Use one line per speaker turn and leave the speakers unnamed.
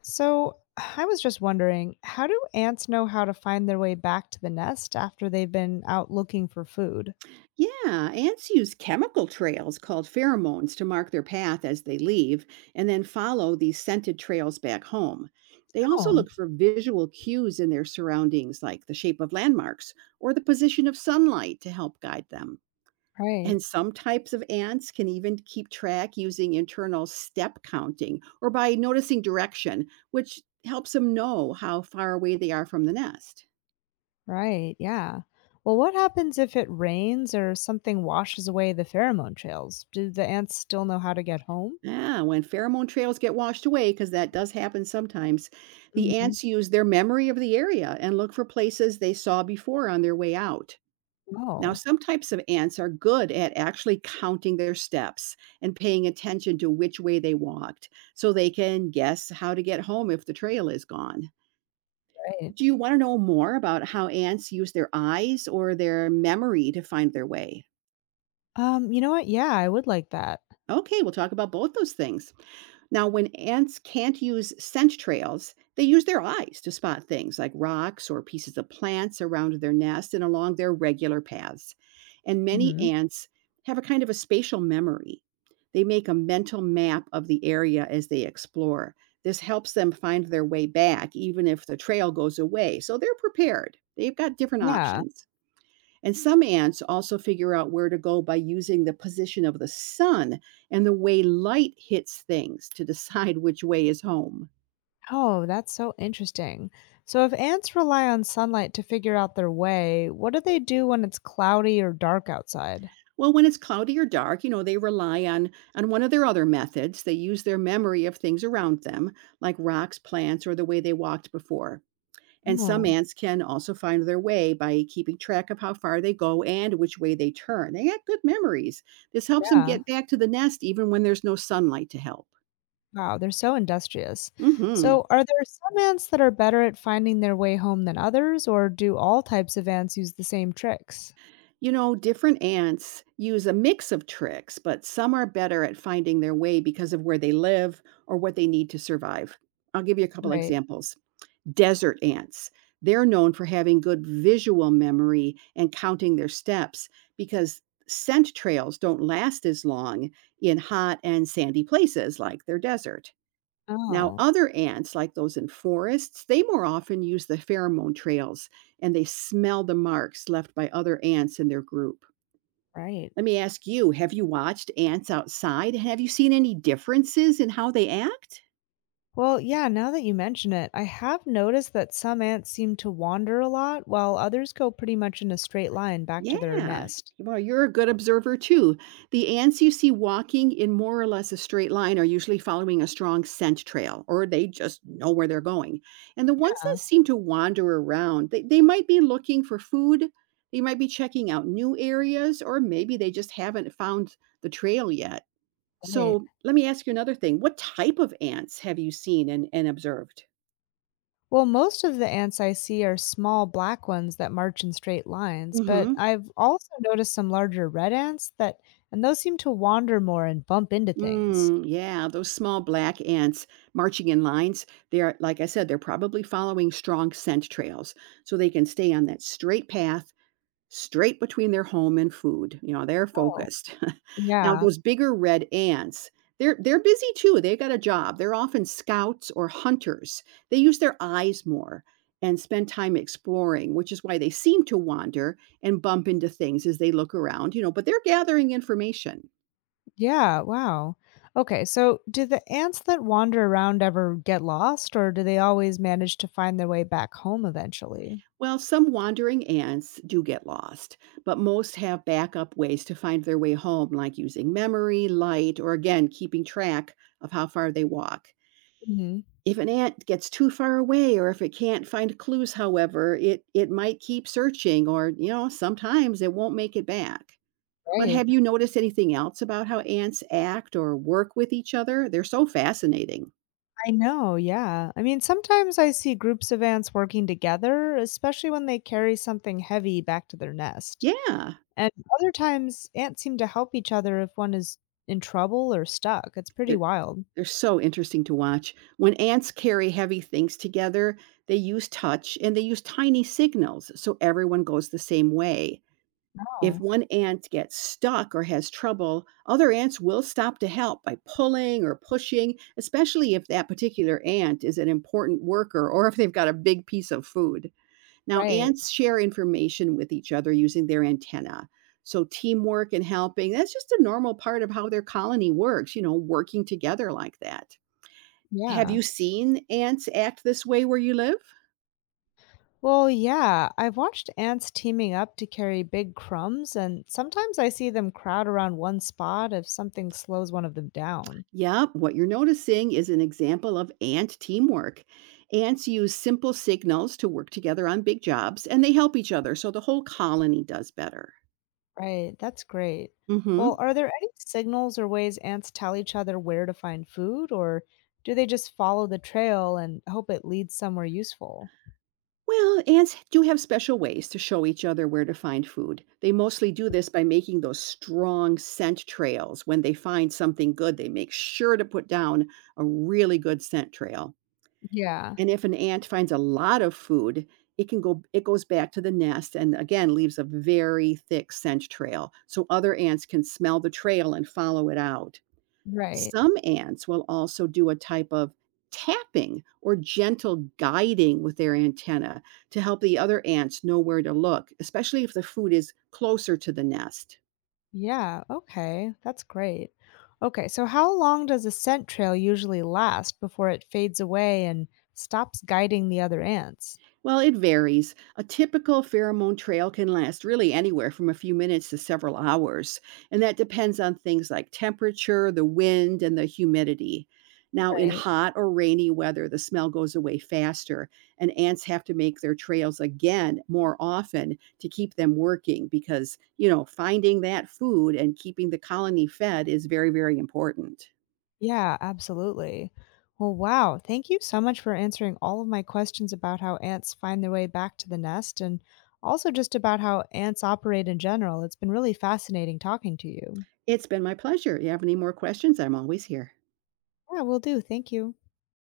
So, I was just wondering, how do ants know how to find their way back to the nest after they've been out looking for food?
Yeah, ants use chemical trails called pheromones to mark their path as they leave and then follow these scented trails back home. They also
Oh,
look for visual cues in their surroundings, like the shape of landmarks or the position of sunlight to help guide them.
right,
And some types of ants can even keep track using internal step counting or by noticing direction, which helps them know how far away they are from the nest.
right, yeah. Well, what happens if it rains or something washes away the pheromone trails? Do the ants still know how to get home?
Yeah, when pheromone trails get washed away, because that does happen sometimes, the
hmm
ants use their memory of the area and look for places they saw before on their way out. Now,
Oh,
some types of ants are good at actually counting their steps and paying attention to which way they walked so they can guess how to get home if the trail is gone.
right.
Do you want to know more about how ants use their eyes or their memory to find their way?
You know what? Yeah, I would like that.
Okay, we'll talk about both those things. Now, when ants can't use scent trails, they use their eyes to spot things like rocks or pieces of plants around their nest and along their regular paths. And many
hmm
ants have a kind of a spatial memory. They make a mental map of the area as they explore. This helps them find their way back, even if the trail goes away. So they're prepared. They've got different
Yeah.
options. And some ants also figure out where to go by using the position of the sun and the way light hits things to decide which way is home.
Oh, that's so interesting. So, if ants rely on sunlight to figure out their way, what do they do when it's cloudy or dark outside?
Well, when it's cloudy or dark, you know, they rely on one of their other methods. They use their memory of things around them, like rocks, plants, or the way they walked before. And some
Oh,
ants can also find their way by keeping track of how far they go and which way they turn. They got good memories. This helps them
yeah.
get back to the nest even when there's no sunlight to help.
Wow, they're so industrious.
Mhm.
So, are there some ants that are better at finding their way home than others, or do all types of ants use the same tricks?
You know, different ants use a mix of tricks, but some are better at finding their way because of where they live or what they need to survive. I'll give you a couple
Right.
examples. Desert ants. They're known for having good visual memory and counting their steps because scent trails don't last as long in hot and sandy places like their desert. Now,
Oh,
other ants, like those in forests, they more often use the pheromone trails and they smell the marks left by other ants in their group.
right.
Let me ask you, have you watched ants outside? Have you seen any differences in how they act?
Well, yeah, now that you mention it, I have noticed that some ants seem to wander a lot while others go pretty much in a straight line back to their
Yeah.
nest.
Well, you're a good observer too. The ants you see walking in more or less a straight line are usually following a strong scent trail, or they just know where they're going. And the ones
Yeah,
that seem to wander around, they might be looking for food, they might be checking out new areas, or maybe they just haven't found the trail yet.
right.
So let me ask you another thing. What type of ants have you seen and observed?
Well, most of the ants I see are small black ones that march in straight lines, but
Mhm.
I've also noticed some larger red ants that, and those seem to wander more and bump into things.
Mm, yeah, those small black ants marching in lines, they are, like I said, they're probably following strong scent trails so they can stay on that straight path, straight between their home and food. You know, they're
Oh,
focused. Now,
yeah.
those bigger red ants, they're busy too. They got a job. They're often scouts or hunters. They use their eyes more and spend time exploring, which is why they seem to wander and bump into things as they look around, you know, but they're gathering information.
Yeah. Wow. Okay. So, do the ants that wander around ever get lost, or do they always manage to find their way back home eventually?
Well, some wandering ants do get lost, but most have backup ways to find their way home, like using memory, light, or again, keeping track of how far they walk.
hmm
If an ant gets too far away or if it can't find clues, however, it might keep searching or, you know, sometimes it won't make it back. But
Right.
have you noticed anything else about how ants act or work with each other? They're so fascinating.
I know. Yeah. I mean, sometimes I see groups of ants working together, especially when they carry something heavy back to their nest.
Yeah,
And other times, ants seem to help each other if one is in trouble or stuck. It's pretty
they're
wild.
They're so interesting to watch. When ants carry heavy things together, they use touch and they use tiny signals so everyone goes the same way. If
Oh,
one ant gets stuck or has trouble, other ants will stop to help by pulling or pushing, especially if that particular ant is an important worker or if they've got a big piece of food. Now,
right.
ants share information with each other using their antenna. So, teamwork and helping, that's just a normal part of how their colony works, you know, working together like that. Have
Yeah.
you seen ants act this way where you live?
Well, yeah, I've watched ants teaming up to carry big crumbs, and sometimes I see them crowd around one spot if something slows one of them down.
Yep, what you're noticing is an example of ant teamwork. Ants use simple signals to work together on big jobs, and they help each other so the whole colony does better.
Right, that's great. Well,
Hmm.
are there any signals or ways ants tell each other where to find food, or do they just follow the trail and hope it leads somewhere useful?
Well, ants do have special ways to show each other where to find food. They mostly do this by making those strong scent trails. When they find something good, they make sure to put down a really good scent trail.
Yeah,
And if an ant finds a lot of food, it can go it goes back to the nest and again leaves a very thick scent trail so other ants can smell the trail and follow it out.
right.
Some ants will also do a type of tapping or gentle guiding with their antenna to help the other ants know where to look, especially if the food is closer to the nest.
Yeah, okay. That's great. Okay, so how long does a scent trail usually last before it fades away and stops guiding the other ants?
Well, it varies. A typical pheromone trail can last really anywhere from a few minutes to several hours, and that depends on things like temperature, the wind, and the humidity. Now, in
Right.
hot or rainy weather, the smell goes away faster, and ants have to make their trails again more often to keep them working because, you know, finding that food and keeping the colony fed is very, very important.
Yeah, absolutely. Well, wow. Thank you so much for answering all of my questions about how ants find their way back to the nest and also just about how ants operate in general. It's been really fascinating talking to you.
It's been my pleasure. You have any more questions? I'm always here.
Yeah, will do. Thank you.